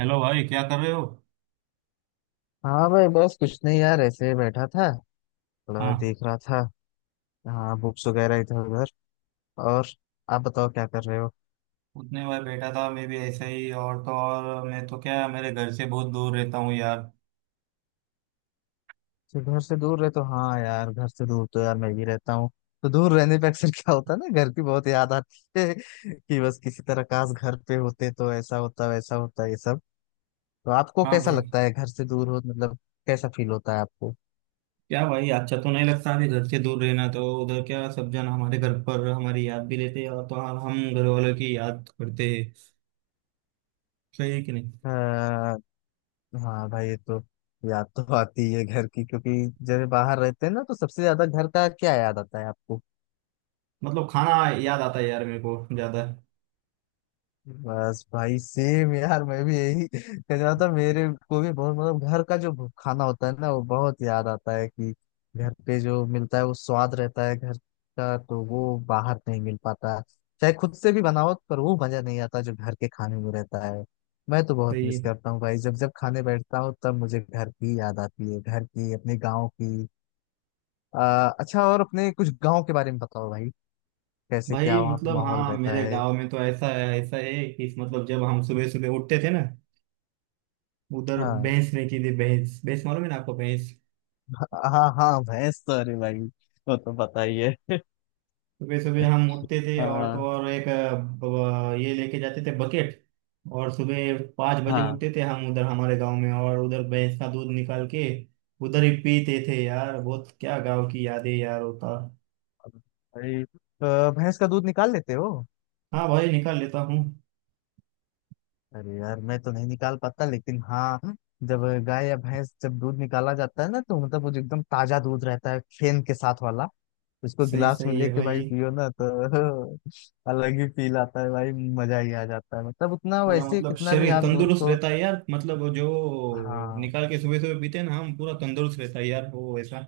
Hello भाई, क्या कर रहे हो? हाँ भाई, बस कुछ नहीं यार, ऐसे ही बैठा था। थोड़ा हाँ। देख रहा था। हाँ, बुक्स वगैरह इधर उधर। और आप बताओ क्या कर रहे हो? उतने बार बैठा था मैं भी ऐसा ही। और तो और मैं तो क्या, मेरे घर से बहुत दूर रहता हूँ यार। तो घर से दूर रहे तो हाँ यार, घर से दूर तो यार मैं भी रहता हूँ। तो दूर रहने पे अक्सर क्या होता है ना, घर की बहुत याद आती है कि बस किसी तरह काश घर पे होते तो ऐसा होता वैसा होता, ये सब। तो आपको हाँ कैसा भाई। लगता है घर से दूर हो, मतलब कैसा फील होता है आपको? क्या भाई, अच्छा तो नहीं लगता अभी घर से दूर रहना। तो उधर क्या, सब जन हमारे घर पर हमारी याद भी लेते हैं और तो और हम घर वालों की याद करते हैं। सही है कि नहीं? आ, हाँ भाई, ये तो। याद तो आती है घर की, क्योंकि जब बाहर रहते हैं ना, तो सबसे ज्यादा घर का क्या याद आता है आपको? मतलब खाना याद आता है यार मेरे को ज्यादा। बस भाई, सेम यार, मैं भी यही कह रहा था। मेरे को भी बहुत मतलब घर का जो खाना होता है ना, वो बहुत याद आता है। कि घर पे जो मिलता है वो स्वाद रहता है घर का, तो वो बाहर नहीं मिल पाता। चाहे खुद से भी बनाओ पर वो मजा नहीं आता जो घर के खाने में रहता है। मैं तो बहुत सही मिस है। करता हूँ भाई, जब जब खाने बैठता हूँ तब मुझे घर की याद आती है, घर की, अपने गाँव की। अच्छा, और अपने कुछ गाँव के बारे में बताओ भाई। कैसे भाई क्या वहाँ पे मतलब माहौल हाँ, रहता मेरे है? गांव में तो ऐसा है कि मतलब जब हम सुबह सुबह उठते थे ना, उधर हाँ। भैंस नहीं थी। भैंस भैंस मालूम है ना आपको, भैंस? हाँ हाँ, भैंस तो अरे भाई, वो तो पता ही है। सुबह सुबह हम उठते थे और तो हाँ। और एक ये लेके जाते थे बकेट। और सुबह 5 बजे हाँ उठते थे हम उधर हमारे गांव में, और उधर भैंस का दूध निकाल के उधर ही पीते थे यार। बहुत क्या गांव की यादें यार होता। भाई, भैंस का दूध निकाल लेते हो? हाँ भाई, निकाल लेता हूँ। अरे यार, मैं तो नहीं निकाल पाता, लेकिन हाँ, जब गाय या भैंस जब दूध निकाला जाता है ना, तो मतलब वो जो एकदम ताजा दूध रहता है फेन के साथ वाला, उसको सही, गिलास में सही है लेके भाई भाई। पियो ना, तो अलग ही फील आता है भाई। मजा ही आ जाता है, मतलब उतना पूरा वैसे मतलब कितना भी शरीर आप दूध तंदुरुस्त को। रहता है यार, मतलब जो हाँ। निकाल के सुबह सुबह पीते हैं ना हम, पूरा तंदुरुस्त रहता है यार। वो वैसा,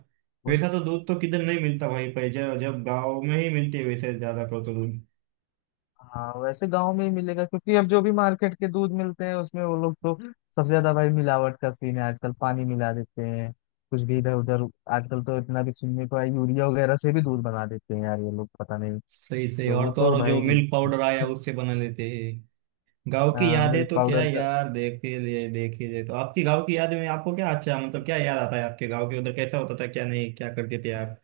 वैसा तो दूध तो उस। किधर नहीं मिलता भाई। पहले जब जब गाँव में ही मिलती है वैसे, ज्यादा कर तो दूध। हाँ, वैसे गांव में ही मिलेगा, क्योंकि अब जो भी मार्केट के दूध मिलते हैं उसमें वो लोग तो सबसे ज्यादा भाई मिलावट का सीन है आजकल, पानी मिला देते हैं कुछ भी इधर उधर। आजकल तो इतना भी सुनने को है, यूरिया वगैरह से भी दूध बना देते हैं यार ये लोग, पता नहीं। सही सही। तो और वो तो तो और जो भाई मिल्क पाउडर आया, उससे बना लेते हैं। गांव की यादें मिल्क तो क्या पाउडर। यार, देखे ले देखे ले, तो आपकी गांव की यादें में आपको क्या अच्छा मतलब क्या याद आता है? आपके गांव के उधर कैसा होता था, क्या नहीं क्या करते थे आप?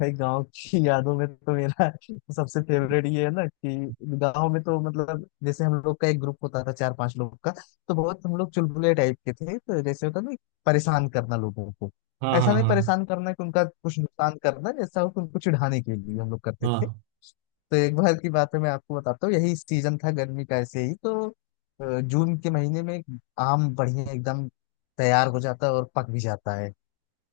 भाई, गांव की यादों में तो मेरा सबसे फेवरेट ये है ना, कि गांव में तो मतलब जैसे हम लोग का एक ग्रुप होता था चार पांच लोग का। तो बहुत हम लोग चुलबुले टाइप के थे, तो जैसे होता ना, परेशान करना लोगों को। हाँ ऐसा हाँ नहीं हाँ। परेशान करना कि उनका कुछ नुकसान करना जैसा हो, कि उनको चिढ़ाने के लिए हम लोग करते थे। हाँ। तो एक बार की बात है, मैं आपको बताता हूँ। यही सीजन था गर्मी का, ऐसे ही तो जून के महीने में आम बढ़िया एकदम तैयार हो जाता है और पक भी जाता है।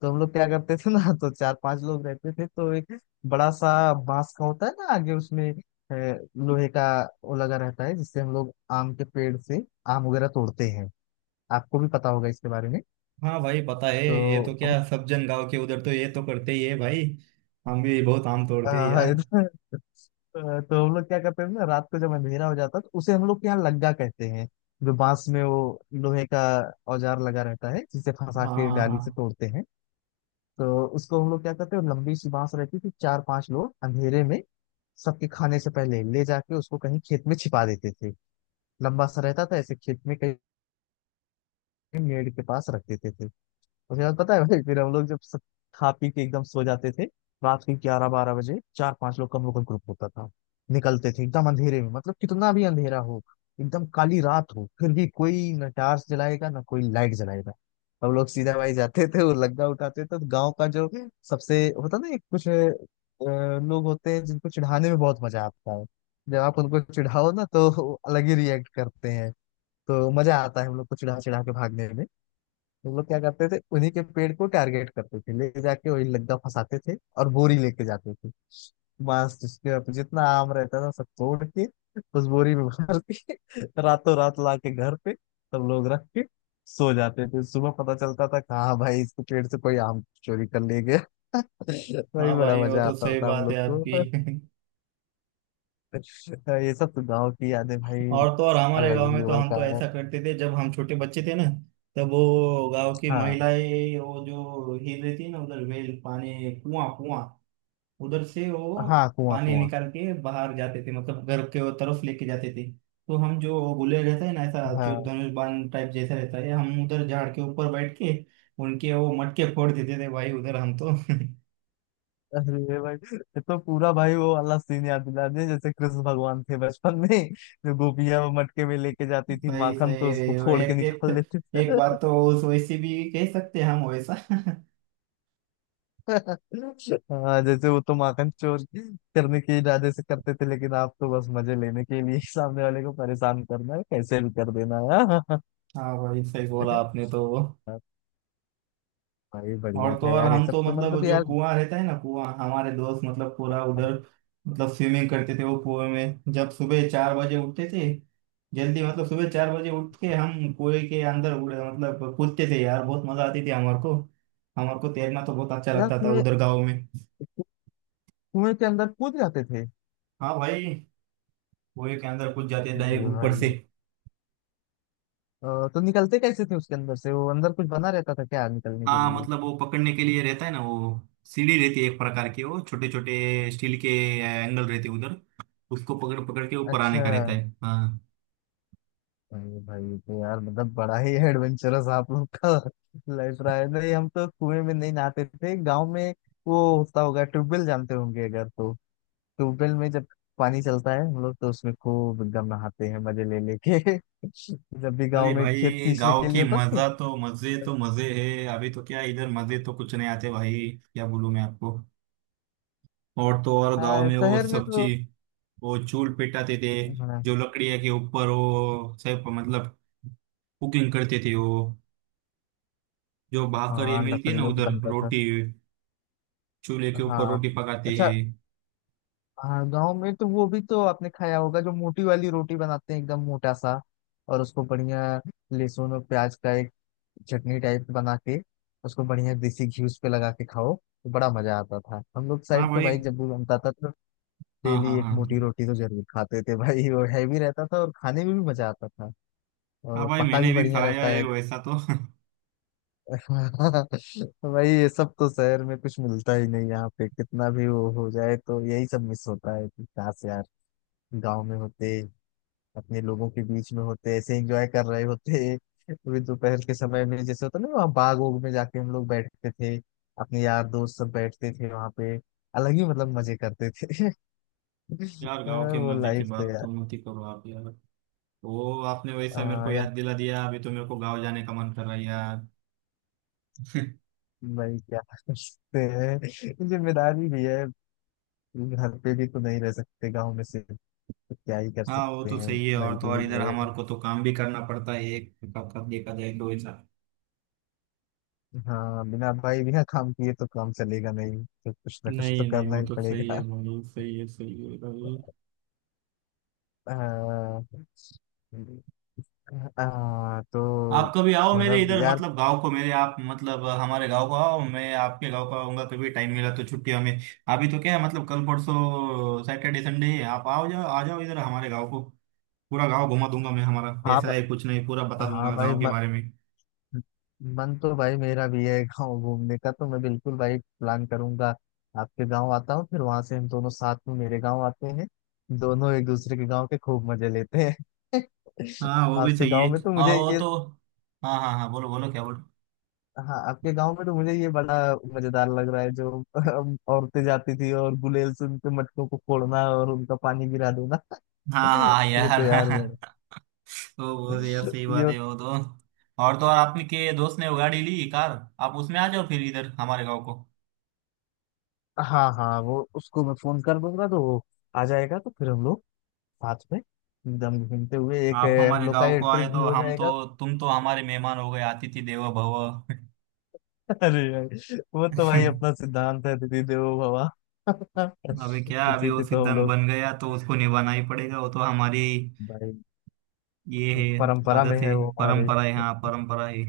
तो हम लोग क्या करते थे ना, तो चार पांच लोग रहते थे, तो एक बड़ा सा बांस का होता है ना आगे उसमें लोहे का वो लगा रहता है, जिससे हम लोग आम के पेड़ से आम वगैरह तोड़ते हैं। आपको भी पता होगा इसके बारे में। हाँ भाई, पता है ये तो। तो क्या सब जन गांव के उधर तो ये तो करते ही है भाई। हम भी बहुत आम अ, तोड़ते हैं यार। इधर- तो हम लोग क्या करते थे ना, रात को जब अंधेरा हो जाता, तो उसे हम लोग के यहाँ लग्गा कहते हैं, जो बांस में वो लोहे का औजार लगा रहता है जिसे फंसा हाँ के हाँ डाली से हाँ। तोड़ते हैं। तो उसको हम लोग क्या करते हैं, लंबी सी बांस रहती थी, चार पांच लोग अंधेरे में सबके खाने से पहले ले जाके उसको कहीं खेत में छिपा देते थे। लंबा सा रहता था ऐसे, खेत में कहीं मेड़ के पास रख देते थे। उसके बाद पता है भाई, फिर हम लोग जब सब खा पी के एकदम सो जाते थे, रात के ग्यारह बारह बजे चार पांच लोग का हम लोग का ग्रुप होता था, निकलते थे एकदम अंधेरे में। मतलब कितना भी अंधेरा हो, एकदम काली रात हो, फिर भी कोई न टार्च जलाएगा ना कोई लाइट जलाएगा। हम लोग सीधा भाई जाते थे और लग्गा उठाते थे। तो गांव का जो सबसे होता ना, एक कुछ लोग होते हैं जिनको चिढ़ाने में बहुत मजा आता है। जब आप उनको चिढ़ाओ ना, तो वो अलग ही रिएक्ट करते हैं। तो मजा आता है हम लोग को चिढ़ा चिढ़ा के भागने में। हम लोग क्या करते थे, उन्हीं के पेड़ को टारगेट करते थे, ले जाके वही लग्गा फंसाते थे और बोरी लेके जाते थे। बस उसके बाद जितना आम रहता था सब तोड़ के, उस बोरी में भर के रातों रात ला के घर पे सब लोग रख के सो जाते थे। सुबह पता चलता था, कहाँ भाई, इसके पेड़ से कोई आम चोरी कर ले गया भाई, हाँ बड़ा भाई, वो मजा तो आता सही था हम बात है लोग को। आपकी। तो ये सब तो गाँव की यादें भाई। और तो और हमारे अलग ही गांव में तो लेवल हम का तो है। ऐसा करते थे जब हम छोटे बच्चे थे ना। तब वो गांव की हाँ। महिलाएं, वो जो हिल रही थी ना उधर, वेल, पानी, कुआं कुआं, उधर से वो हाँ, कुआं पानी कुआं। निकाल के बाहर जाते थे, मतलब घर के वो तरफ लेके जाते थे। तो हम जो गुले रहता है ना ऐसा, जो हाँ। धनुष बाण टाइप जैसा रहता है, हम उधर झाड़ के ऊपर बैठ के उनके वो मटके फोड़ देते थे भाई, उधर हम तो। अरे भाई, ये तो पूरा भाई वो वाला सीन याद दिला दिया, जैसे कृष्ण भगवान थे बचपन में, जो गोपियां वो मटके में लेके जाती थी सही माखन, सही। तो उसको फोड़ के एक एक, निकाल लेते एक थे। बात तो वैसे भी कह सकते हैं हम वैसा। हाँ, जैसे वो तो माखन चोर करने के इरादे से करते थे, लेकिन आप तो बस मजे लेने के लिए सामने वाले को परेशान करना है कैसे भी कर देना है। हाँ भाई सही बोला आपने तो वो। हाँ, भाई बढ़िया और तो था और यार, ये हम सब तो तो मतलब मतलब जो यार। कुआं रहता है ना कुआं, हमारे दोस्त मतलब पूरा उधर मतलब स्विमिंग करते थे वो कुएं में, जब सुबह 4 बजे उठते थे जल्दी, मतलब सुबह 4 बजे उठ के हम कुएं के अंदर उड़े मतलब कूदते थे यार। बहुत मजा आती थी हमारे को। हमारे को तैरना तो बहुत अच्छा यार, लगता था कुएं, उधर गाँव में। कुएं के अंदर कूद जाते थे? हाँ भाई। कुएं के अंदर कूद जाते अरे डायरेक्ट ऊपर से। भाई, अ, तो निकलते कैसे थे उसके अंदर से? वो अंदर कुछ बना रहता था क्या निकलने के हाँ लिए? मतलब वो पकड़ने के लिए रहता है ना वो, सीढ़ी रहती है एक प्रकार की, वो छोटे छोटे स्टील के एंगल रहते हैं उधर, उसको पकड़ पकड़ के ऊपर आने अच्छा। का रहता है। हाँ। अरे भाई, ये तो यार मतलब बड़ा ही एडवेंचरस आप लोग का लाइफ रहा है। नहीं, हम तो कुएं में नहीं नहाते थे गांव में। वो होता होगा ट्यूबवेल, जानते होंगे अगर, तो ट्यूबवेल में जब पानी चलता है हम लोग तो उसमें खूब एकदम नहाते हैं मजे ले लेके जब भी अरे गांव में खेत भाई सींचने गांव के लिए की होता, नहीं। मजा तो, मजे तो मजे है। अभी तो क्या इधर, मजे तो कुछ नहीं आते भाई, क्या बोलूं मैं आपको। और तो और गांव हाँ, में वो शहर में सब्जी, तो। वो चूल पिटाते थे, हाँ जो लकड़िया के ऊपर वो सब मतलब कुकिंग करते थे वो। जो भाकर ये हाँ, मिलती है ना लकड़ियों का उधर, बनता था। रोटी चूल्हे के ऊपर हाँ। रोटी पकाते अच्छा। हैं। हाँ, गाँव में तो वो भी तो आपने खाया होगा, जो मोटी वाली रोटी बनाते हैं एकदम मोटा सा, और उसको बढ़िया लहसुन और प्याज का एक चटनी टाइप बना के, उसको बढ़िया देसी घी उस पे लगा के खाओ, तो बड़ा मजा आता था हम लोग हाँ साइड तो भाई। भाई, जब भी बनता था तो। हाँ डेली हाँ एक मोटी हाँ। रोटी तो जरूर खाते थे भाई, वो हैवी रहता था और खाने में भी मजा आता था। हाँ और भाई पका मैंने भी भी बढ़िया खाया रहता है है। वैसा तो। भाई, ये सब तो शहर में कुछ मिलता ही नहीं, यहाँ पे कितना भी वो हो जाए, तो यही सब मिस होता है कि काश यार गाँव में होते, अपने लोगों के बीच में होते, ऐसे एंजॉय कर रहे होते। अभी दोपहर के समय में जैसे होता है ना, वहाँ बाग ओग में जाके हम लोग बैठते थे, अपने यार दोस्त सब बैठते थे वहाँ पे, अलग ही मतलब मजे करते थे यार गांव के वो मजे की लाइफ तो बात यार। तो मत ही करो आप यार। वो आपने वैसा मेरे को यार, याद दिला दिया, अभी तो मेरे को गांव जाने का मन कर रहा है यार। भाई क्या करते हैं, जिम्मेदारी भी है। घर पे भी तो नहीं रह सकते गाँव में से, तो क्या ही कर हाँ वो सकते तो हैं। सही है। और तो और मजबूरी इधर है। हमारे को तो काम भी करना पड़ता है। एक कब कब देखा जाए तो ऐसा। हाँ, बिना भाई बिना काम किए तो काम चलेगा नहीं, तो कुछ ना कुछ तो नहीं नहीं, करना वो ही तो सही है पड़ेगा। भाई, सही है भाई। आ, तो आप कभी आओ मेरे मतलब इधर यार। मतलब गांव को मेरे, आप मतलब हमारे गांव को आओ, मैं आपके गांव को आऊंगा कभी टाइम मिला तो छुट्टियों में। अभी तो क्या है मतलब, कल परसों सैटरडे संडे है, आप आओ जाओ, आ जाओ इधर हमारे गांव को। पूरा गांव घुमा दूंगा मैं, हमारा हाँ, कैसा है कुछ नहीं पूरा बता हाँ दूंगा भाई, गांव के बारे में। मन तो भाई मेरा भी है गाँव घूमने का, तो मैं बिल्कुल भाई प्लान करूंगा। आपके गाँव आता हूँ, फिर वहां से हम दोनों साथ में मेरे गाँव आते हैं। दोनों एक दूसरे के गाँव के खूब मजे लेते हैं। हाँ वो भी आपके सही है। गाँव में तो हाँ मुझे वो ये। तो। हाँ हाँ हाँ, बोलो बोलो क्या बोलो। हाँ, आपके गाँव में तो मुझे ये बड़ा मजेदार लग रहा है, जो औरतें जाती थी और गुलेल से उनके मटकों को फोड़ना और उनका पानी गिरा देना हाँ हाँ हाँ, ये तो यार। यार बड़ा। तो वो तो यार सही बात ये। है वो तो। और तो और आपके दोस्त ने वो गाड़ी ली, कार। आप उसमें आ जाओ फिर इधर हमारे गांव को। हाँ हाँ, वो उसको मैं फोन कर दूंगा, तो वो आ जाएगा, तो फिर हम लोग साथ में एकदम घूमते हुए एक आप हम हमारे लोग का गांव ये को ट्रिप आए भी तो हो हम तो, जाएगा। तुम तो हमारे मेहमान हो गए। अतिथि देवो भव। अरे यार, वो तो भाई अपना सिद्धांत है, दीदी देवो भवा। अबे क्या, अभी उसी वो पे तो हम सिद्धांत लोग। बन गया तो उसको निभाना ही पड़ेगा, वो तो हमारी भाई, ये है। परंपरा में आदत है। है वो हमारे। परंपरा है, हाँ परंपरा है।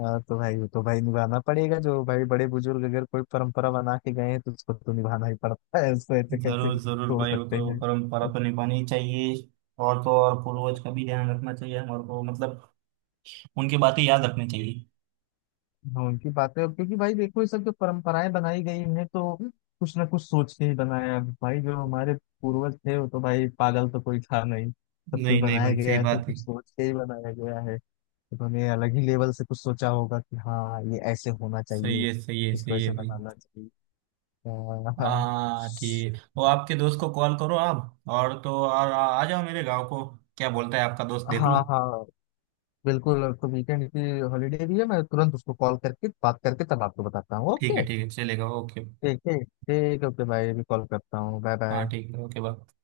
हाँ तो भाई, वो तो भाई निभाना पड़ेगा। जो भाई बड़े बुजुर्ग अगर कोई परंपरा बना के गए हैं, तो उसको तो निभाना ही पड़ता है, उसको ऐसे कैसे जरूर जरूर तोड़ भाई, वो सकते तो हैं। परंपरा तो निभानी ही चाहिए। और तो और पूर्वज का भी ध्यान रखना चाहिए हमारे को, मतलब उनकी बातें याद रखनी चाहिए। हाँ, उनकी बातें। अब क्योंकि भाई देखो, ये सब जो परंपराएं बनाई गई हैं, तो कुछ ना कुछ सोच के ही बनाया है। भाई जो हमारे पूर्वज थे, वो तो भाई पागल तो कोई था नहीं, सब कुछ नहीं नहीं बनाया भाई सही गया है तो बात है। कुछ सोच के ही बनाया गया है। उन्होंने अलग ही लेवल से कुछ सोचा होगा कि हाँ ये ऐसे होना सही चाहिए, है सही है इसको सही है ऐसे भाई। बनाना चाहिए। हाँ। हाँ ठीक, वो आपके दोस्त को कॉल करो आप, और तो और आ जाओ मेरे गांव को। क्या बोलता है आपका दोस्त, देख हाँ लो। हाँ, बिल्कुल। तो वीकेंड की हॉलीडे भी है, मैं तुरंत उसको कॉल करके बात करके तब आपको बताता हूँ, ओके? ठीक है चलेगा, ओके। ठीक ठीक ठीक, ओके भाई, अभी कॉल करता हूँ, बाय हाँ बाय। ठीक है, ओके बाय।